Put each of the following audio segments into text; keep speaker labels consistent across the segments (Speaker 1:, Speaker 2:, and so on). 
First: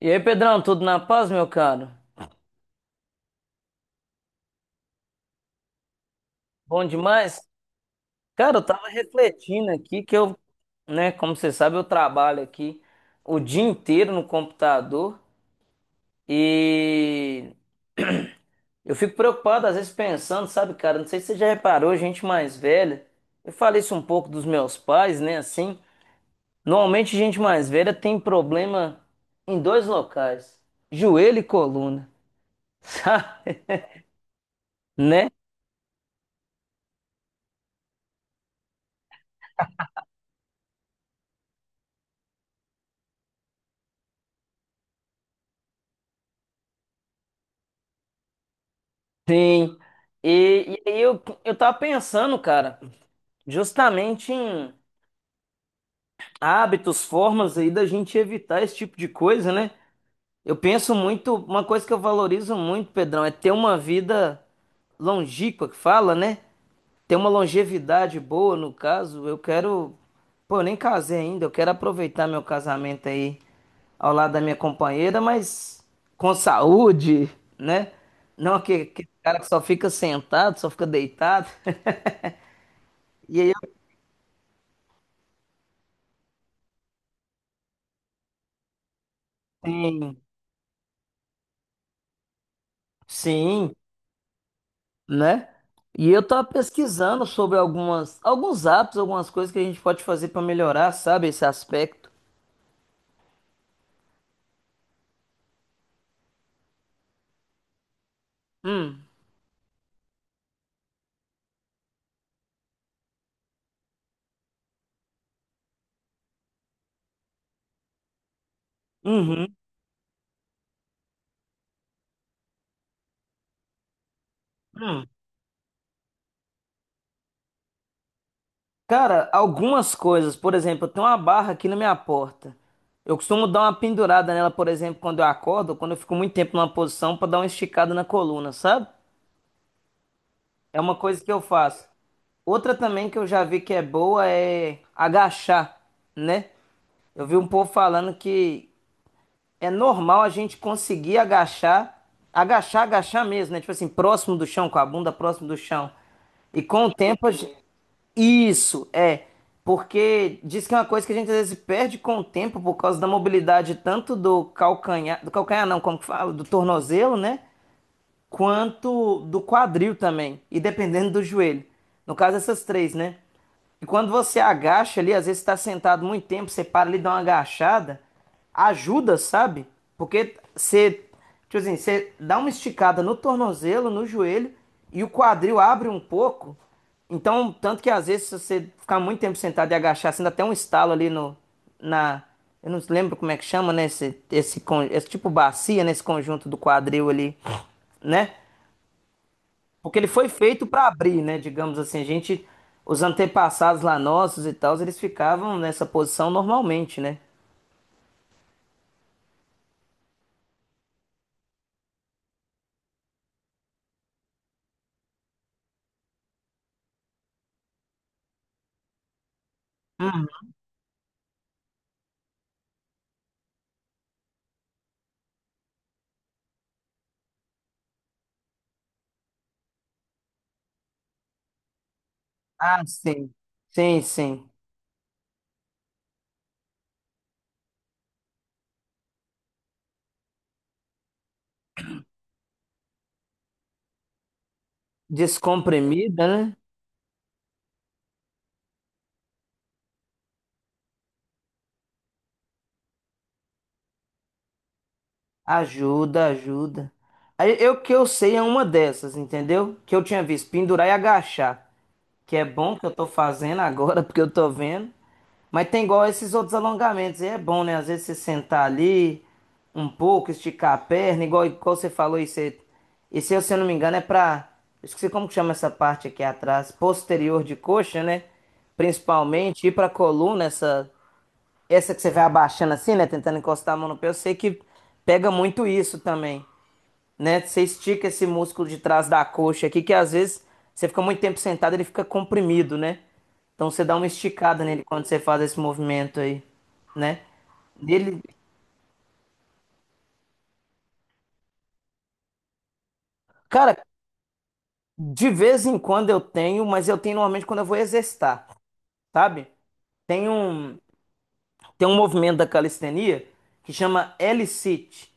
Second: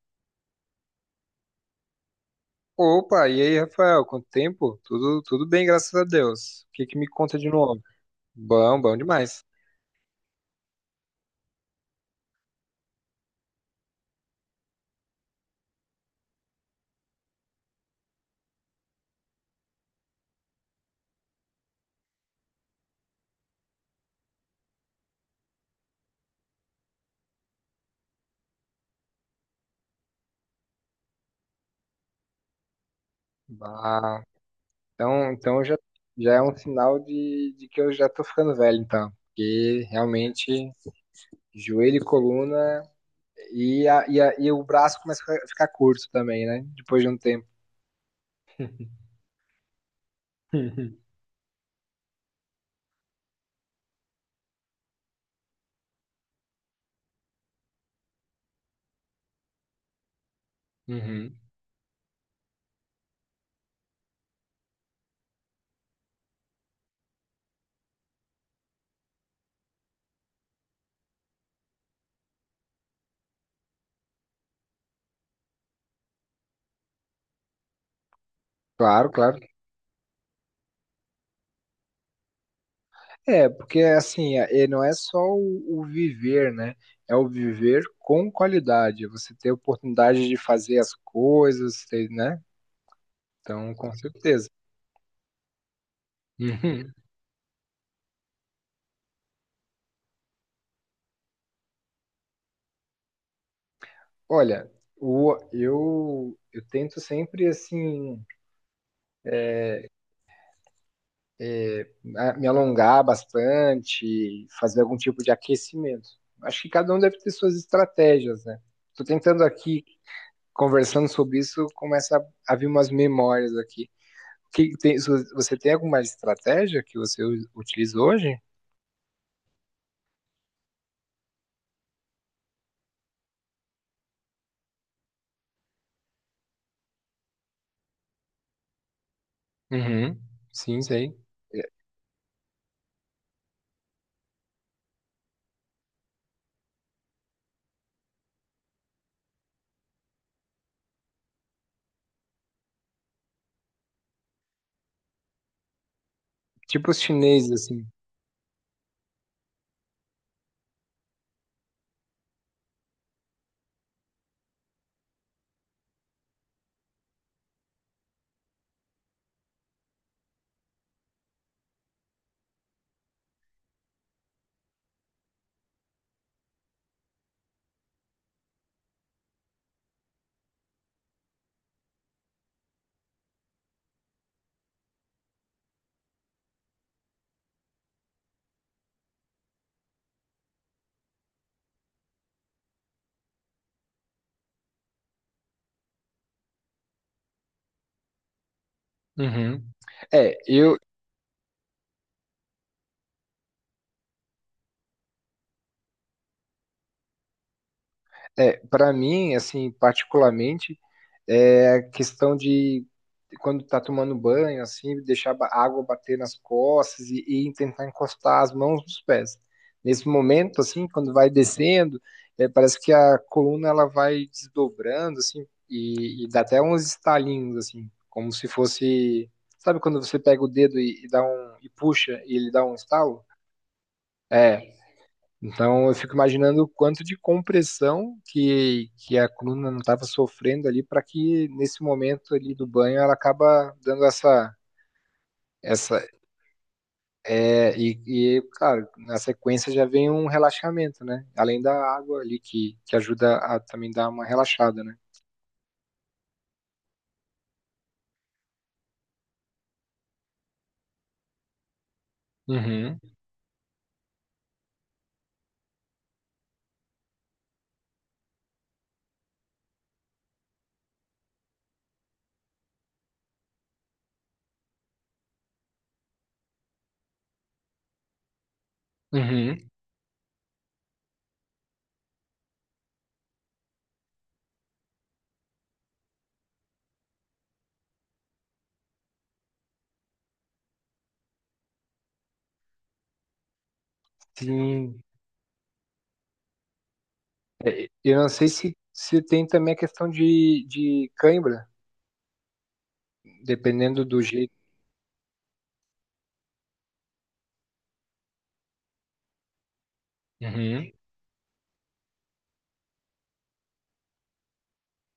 Speaker 1: E aí, Pedrão, tudo na paz, meu caro?
Speaker 2: Opa, e aí, Rafael? Quanto tempo? Tudo bem, graças a Deus. O
Speaker 1: Bom
Speaker 2: que que me conta
Speaker 1: demais?
Speaker 2: de novo?
Speaker 1: Cara, eu
Speaker 2: Bom,
Speaker 1: tava
Speaker 2: bom demais.
Speaker 1: refletindo aqui que eu, né, como você sabe, eu trabalho aqui o dia inteiro no computador e eu fico preocupado às vezes pensando, sabe, cara, não sei se você já reparou, gente mais velha, eu falei isso um pouco dos meus pais, né, assim, normalmente gente mais velha tem problema em dois locais, joelho e coluna, sabe,
Speaker 2: Ah,
Speaker 1: né?
Speaker 2: então, então já, já é um sinal de que eu já tô ficando velho, então. Porque realmente, joelho e coluna e o braço começa a ficar curto também, né? Depois de um tempo.
Speaker 1: Sim. E aí eu tava pensando, cara, justamente em hábitos, formas aí da gente evitar esse tipo de coisa, né? Eu penso muito,
Speaker 2: Uhum.
Speaker 1: uma coisa que eu valorizo muito, Pedrão, é ter uma vida longínqua, que fala, né? Ter uma longevidade boa, no caso. Eu quero, pô, eu nem casei ainda, eu quero aproveitar meu casamento aí ao lado da minha companheira, mas com saúde, né? Não aquele
Speaker 2: Claro, claro.
Speaker 1: cara que só fica sentado, só fica deitado. E
Speaker 2: É,
Speaker 1: aí eu
Speaker 2: porque assim, não é só o viver, né? É o viver com qualidade. É você ter
Speaker 1: tenho,
Speaker 2: oportunidade de fazer as coisas, ter, né?
Speaker 1: sim,
Speaker 2: Então, com certeza.
Speaker 1: né? E eu tava
Speaker 2: Uhum.
Speaker 1: pesquisando sobre algumas, alguns apps, algumas coisas que a gente pode fazer pra melhorar, sabe, esse aspecto.
Speaker 2: Olha, eu tento sempre, assim,
Speaker 1: Hum.
Speaker 2: me alongar bastante, fazer algum tipo de aquecimento. Acho que cada um deve ter suas estratégias, né? Tô tentando
Speaker 1: Uhum.
Speaker 2: aqui, conversando sobre isso, começa a vir umas memórias aqui. Que tem-
Speaker 1: Hum.
Speaker 2: se você tem alguma estratégia que você utiliza hoje?
Speaker 1: Cara, algumas coisas, por exemplo, eu tenho uma barra aqui na minha porta. Eu costumo dar uma pendurada nela, por exemplo, quando eu acordo, ou quando eu fico muito tempo numa posição pra dar uma esticada na coluna, sabe?
Speaker 2: Uhum.
Speaker 1: É
Speaker 2: Sim,
Speaker 1: uma
Speaker 2: sei.
Speaker 1: coisa que eu
Speaker 2: É,
Speaker 1: faço. Outra também que eu já vi que é boa é agachar, né? Eu vi um povo falando que é normal a gente conseguir agachar, agachar, agachar mesmo, né? Tipo assim, próximo do chão, com a bunda próximo do chão. E com
Speaker 2: tipo
Speaker 1: o
Speaker 2: os
Speaker 1: tempo, a
Speaker 2: chineses,
Speaker 1: gente...
Speaker 2: assim.
Speaker 1: Isso, é. Porque diz que é uma coisa que a gente às vezes perde com o tempo por causa da mobilidade tanto do calcanhar não, como que fala, do tornozelo, né? Quanto do quadril também, e dependendo do joelho. No caso, essas três, né? E quando você agacha ali, às vezes está sentado muito tempo, você para ali, dá uma agachada, ajuda, sabe? Porque você, tipo assim, você dá uma esticada no tornozelo, no joelho, e o quadril abre um pouco. Então, tanto que às vezes, se você ficar muito tempo sentado e agachar, você dá até um estalo ali no, na. Eu não lembro como é que chama, né? Esse tipo bacia, nesse conjunto do quadril ali, né?
Speaker 2: Uhum.
Speaker 1: Porque ele foi
Speaker 2: É,
Speaker 1: feito
Speaker 2: eu,
Speaker 1: para abrir, né? Digamos assim, a gente, os antepassados lá nossos e tal, eles ficavam nessa posição normalmente, né?
Speaker 2: É, para mim, assim, particularmente, é a questão de quando tá tomando banho, assim, deixar a água bater nas costas e tentar encostar as mãos nos pés. Nesse
Speaker 1: Hum,
Speaker 2: momento, assim, quando vai descendo, é, parece que a coluna ela vai desdobrando, assim, e dá até uns estalinhos, assim, como se fosse, sabe quando você pega o dedo e dá um e puxa e ele dá um
Speaker 1: ah,
Speaker 2: estalo?
Speaker 1: sim. Sim, sim.
Speaker 2: É, então, eu fico imaginando o quanto de compressão que a coluna não estava sofrendo ali para que nesse momento ali do banho ela acaba dando essa essa
Speaker 1: Descomprimida, né?
Speaker 2: é, e claro, na sequência já vem um relaxamento, né? Além da água ali que ajuda a também dar uma relaxada, né?
Speaker 1: Ajuda, ajuda. Aí, eu que eu sei é uma dessas, entendeu? Que eu tinha visto pendurar e agachar, que é bom que eu
Speaker 2: Uhum,
Speaker 1: tô fazendo agora, porque eu tô vendo. Mas tem igual esses outros alongamentos, e é bom, né? Às vezes você sentar ali um pouco, esticar a perna, igual você falou, isso é, isso, aí, se eu não me engano, é pra. Eu esqueci como que chama essa parte aqui atrás, posterior de coxa, né?
Speaker 2: uhum.
Speaker 1: Principalmente, ir pra coluna, essa que você vai abaixando assim, né? Tentando encostar a mão no pé, eu sei que pega muito isso também, né? Você estica esse músculo de trás da coxa aqui, que às vezes você fica muito tempo sentado, ele fica comprimido, né? Então você dá uma esticada nele
Speaker 2: Sim.
Speaker 1: quando você faz esse movimento aí, né?
Speaker 2: Eu
Speaker 1: Ele,
Speaker 2: não sei se tem também a questão de cãibra,
Speaker 1: cara,
Speaker 2: dependendo do jeito.
Speaker 1: de vez em quando eu tenho, mas eu tenho normalmente quando eu vou exercitar, sabe? Tem um,
Speaker 2: Uhum.
Speaker 1: Tem um movimento da calistenia que chama L-sit,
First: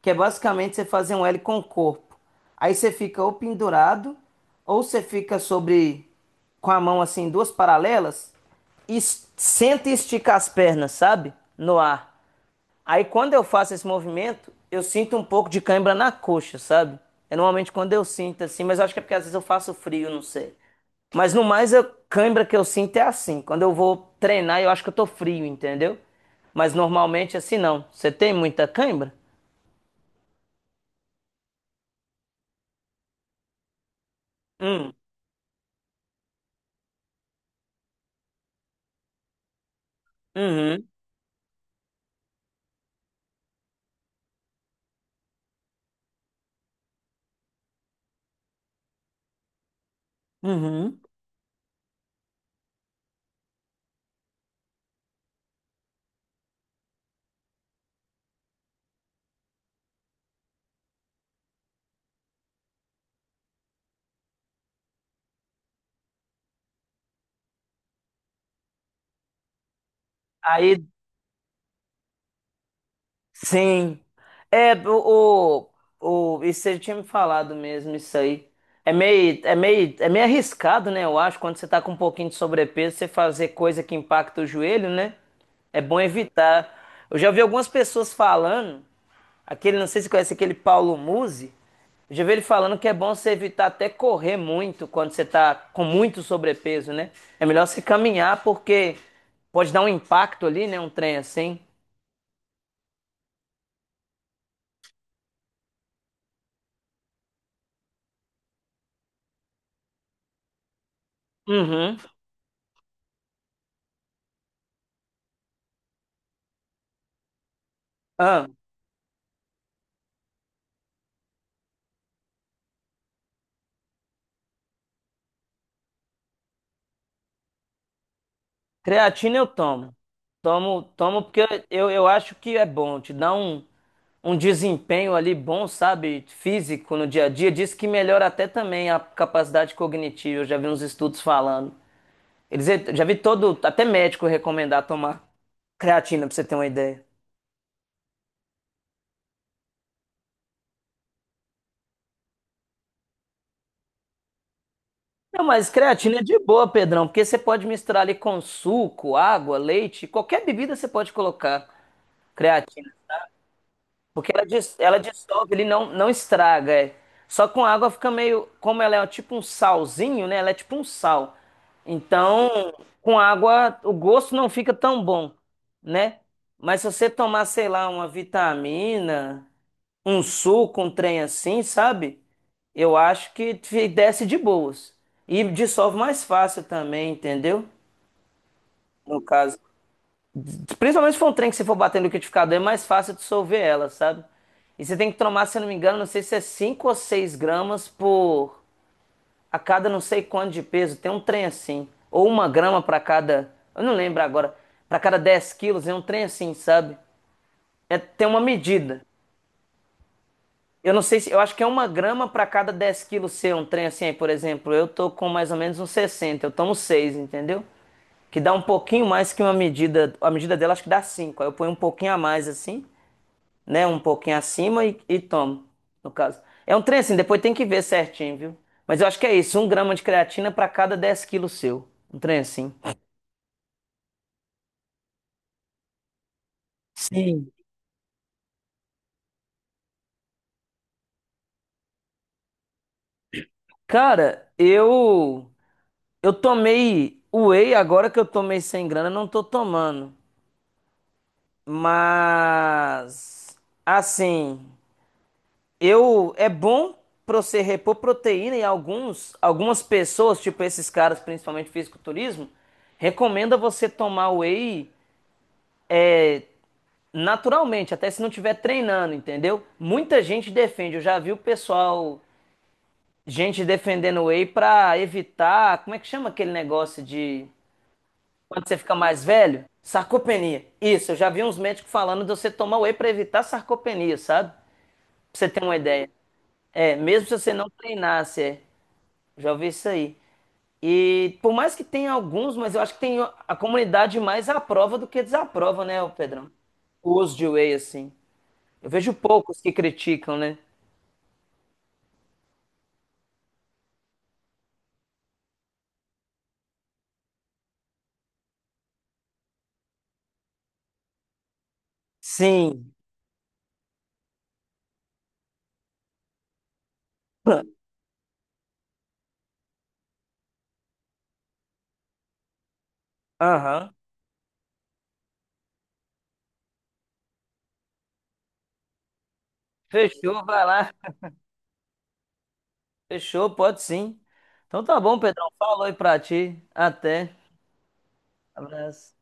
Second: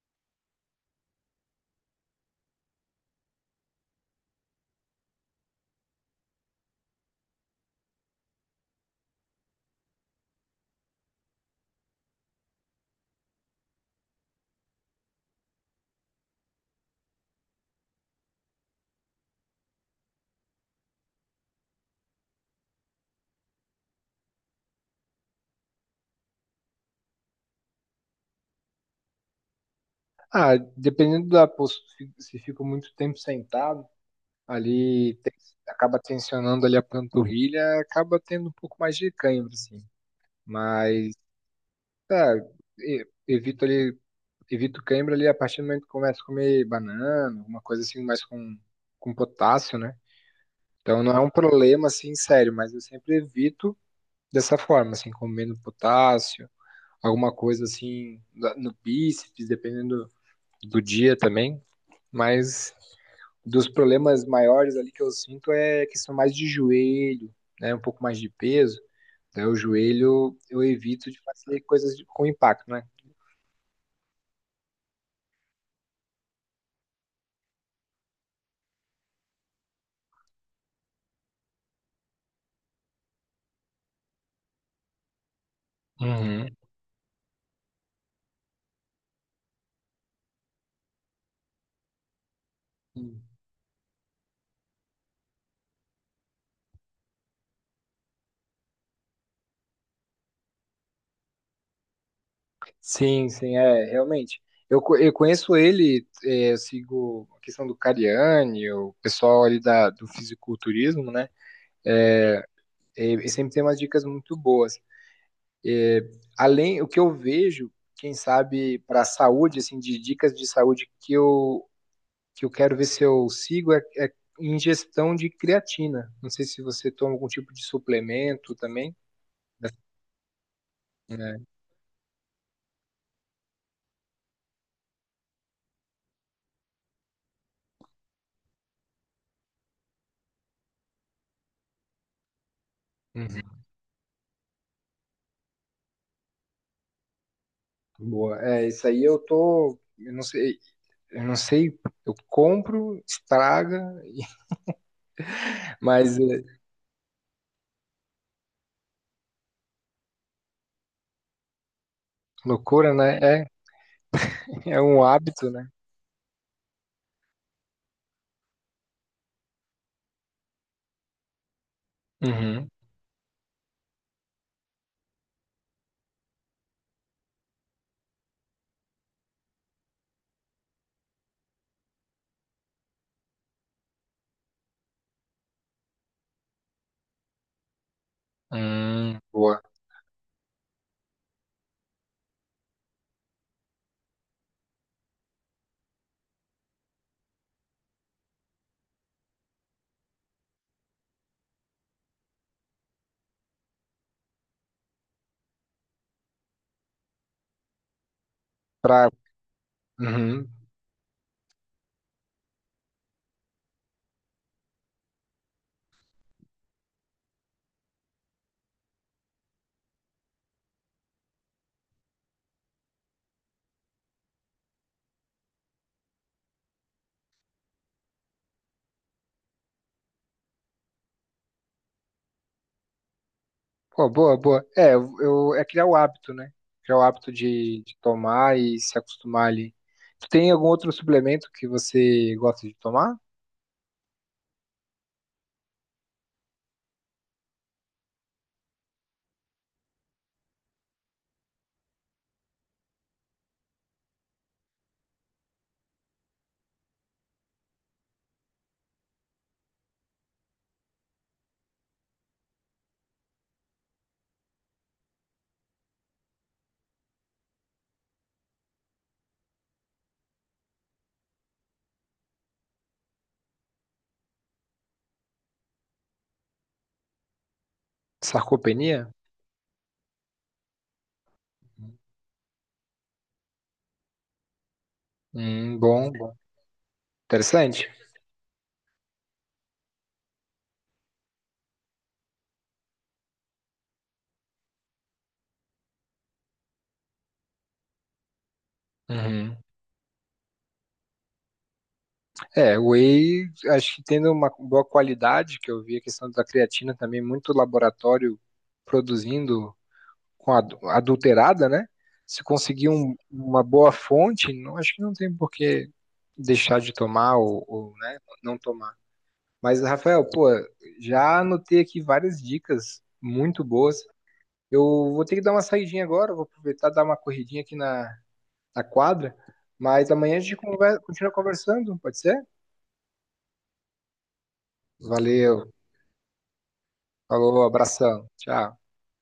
Speaker 1: que é basicamente você fazer um L com o corpo. Aí você fica ou pendurado, ou você fica sobre com a mão assim, duas paralelas, e senta e estica as pernas, sabe? No ar. Aí quando eu faço esse movimento, eu sinto um pouco de cãibra na coxa, sabe? É normalmente quando eu sinto assim, mas eu acho que é porque às vezes eu faço frio, não sei. Mas no mais, a cãibra que eu sinto é assim. Quando eu vou treinar, eu acho que eu tô frio, entendeu? Mas normalmente assim não. Você tem muita cãibra?
Speaker 2: Ah, dependendo da postura, se fico muito tempo sentado, ali acaba tensionando ali a panturrilha, acaba tendo um pouco mais de cãibra, assim.
Speaker 1: Uhum,
Speaker 2: Mas, tá, evito ali, evito cãibra ali a partir do momento que começo a comer banana, alguma coisa assim, mais com potássio, né?
Speaker 1: uhum.
Speaker 2: Então não é um problema, assim, sério, mas eu sempre evito dessa forma, assim, comendo potássio, alguma coisa assim, no bíceps, dependendo do dia também. Mas dos problemas maiores ali que eu sinto é questão mais de joelho, né? Um pouco mais de peso. Daí o joelho eu
Speaker 1: Aí
Speaker 2: evito de fazer coisas com impacto, né?
Speaker 1: sim. É, o, isso você tinha me falado mesmo, isso aí. É meio arriscado, né? Eu acho, quando você tá com um pouquinho de sobrepeso, você fazer coisa que impacta o joelho, né? É bom
Speaker 2: Uhum.
Speaker 1: evitar. Eu já vi algumas pessoas falando, aquele, não sei se você conhece aquele Paulo Musi, eu já vi ele falando que é bom você evitar até correr muito quando você tá com muito sobrepeso, né? É melhor você caminhar porque pode dar um impacto ali, né? Um trem assim.
Speaker 2: Sim, sim, é, realmente. Eu conheço ele, é, eu sigo a questão do Cariani, o pessoal ali do fisiculturismo, né?
Speaker 1: Uhum.
Speaker 2: É, ele sempre tem umas dicas muito boas. É, além, o que eu vejo, quem
Speaker 1: Ah.
Speaker 2: sabe, para a saúde, assim, de dicas de saúde que eu quero ver se eu sigo é ingestão de creatina. Não sei se você toma algum tipo de suplemento também.
Speaker 1: Creatina eu tomo. Tomo, tomo
Speaker 2: Né?
Speaker 1: porque eu acho que é bom, te dá um desempenho ali bom, sabe? Físico no dia a dia. Diz que melhora até também a capacidade cognitiva. Eu já vi uns estudos falando. Eles já vi todo,
Speaker 2: Uhum.
Speaker 1: até médico recomendar tomar creatina, pra você ter uma ideia.
Speaker 2: Boa. É, isso aí eu tô. Eu não sei, eu compro, estraga,
Speaker 1: Não, mas creatina
Speaker 2: mas
Speaker 1: é de
Speaker 2: é
Speaker 1: boa, Pedrão, porque você pode misturar ali com suco, água, leite, qualquer bebida você pode colocar creatina.
Speaker 2: loucura, né? É,
Speaker 1: Porque ela, dis-
Speaker 2: é
Speaker 1: ela
Speaker 2: um hábito,
Speaker 1: dissolve, ele
Speaker 2: né?
Speaker 1: não, não estraga. É. Só com água fica meio. Como ela é um, tipo um salzinho, né? Ela é tipo um sal.
Speaker 2: Uhum.
Speaker 1: Então, com água, o gosto não fica tão bom, né? Mas se você tomar, sei lá, uma vitamina, um suco, um trem assim, sabe? Eu acho que te desce de boas. E dissolve mais fácil também, entendeu? No caso.
Speaker 2: Boa.
Speaker 1: Principalmente se for um trem que você for bater no liquidificador, é mais fácil dissolver ela, sabe? E você tem que tomar, se eu não me engano, não sei se é 5 ou 6 gramas por a cada não sei quanto de peso. Tem um trem assim. Ou 1 grama para cada. Eu não lembro agora. Para cada 10 quilos, é um trem assim, sabe? É, tem uma medida.
Speaker 2: Pra, uhum.
Speaker 1: Eu não sei se. Eu acho que é 1 grama para cada 10 quilos ser um trem assim. Aí, por exemplo, eu tô com mais ou menos uns 60, eu tomo 6, entendeu? Que dá um pouquinho mais que uma medida. A medida dela acho que dá 5. Aí eu ponho um pouquinho a mais assim, né? Um pouquinho acima e tomo, no caso. É um trem assim, depois tem que ver certinho, viu? Mas eu acho que é isso, um grama de creatina para cada 10 quilos seu. Um trem assim.
Speaker 2: Pô, boa, boa. É, é criar o hábito, né? Criar o hábito
Speaker 1: Sim.
Speaker 2: de tomar e se acostumar ali. Tu tem algum outro suplemento que você gosta de tomar?
Speaker 1: Cara, eu tomei whey agora que eu tomei sem grana, não tô tomando. Mas assim, eu é bom pra você repor proteína e alguns algumas pessoas, tipo esses caras, principalmente fisiculturismo, recomenda você tomar whey é, naturalmente, até se não tiver treinando, entendeu? Muita gente defende, eu já vi o pessoal, gente defendendo whey pra evitar, como é que chama aquele negócio de quando você fica
Speaker 2: Sarcopenia?
Speaker 1: mais velho? Sarcopenia. Isso, eu já vi uns médicos falando de você tomar whey pra evitar sarcopenia, sabe? Pra você ter uma ideia.
Speaker 2: Bom, bom.
Speaker 1: É, mesmo se você não
Speaker 2: Interessante.
Speaker 1: treinasse, é. Já ouvi isso aí. E por mais que tenha alguns, mas eu acho que tem a comunidade mais aprova do que desaprova, né, ô Pedrão? O uso de whey, assim. Eu vejo
Speaker 2: Uhum.
Speaker 1: poucos que criticam, né?
Speaker 2: É, o whey, acho que tendo uma boa qualidade, que eu vi a questão da creatina também, muito laboratório produzindo com adulterada, né? Se conseguir
Speaker 1: Sim.
Speaker 2: uma boa fonte, não, acho que não tem por que deixar de tomar né, não tomar. Mas, Rafael, pô, já anotei aqui várias dicas muito
Speaker 1: Aham.
Speaker 2: boas. Eu vou ter que dar uma saidinha agora, vou aproveitar e dar uma corridinha aqui na quadra. Mas amanhã a
Speaker 1: Fechou,
Speaker 2: gente
Speaker 1: vai lá.
Speaker 2: continua conversando, pode ser?
Speaker 1: Fechou, pode sim. Então tá bom, Pedrão.
Speaker 2: Valeu,
Speaker 1: Falou aí pra ti. Até.
Speaker 2: falou, abração, tchau.
Speaker 1: Abraço.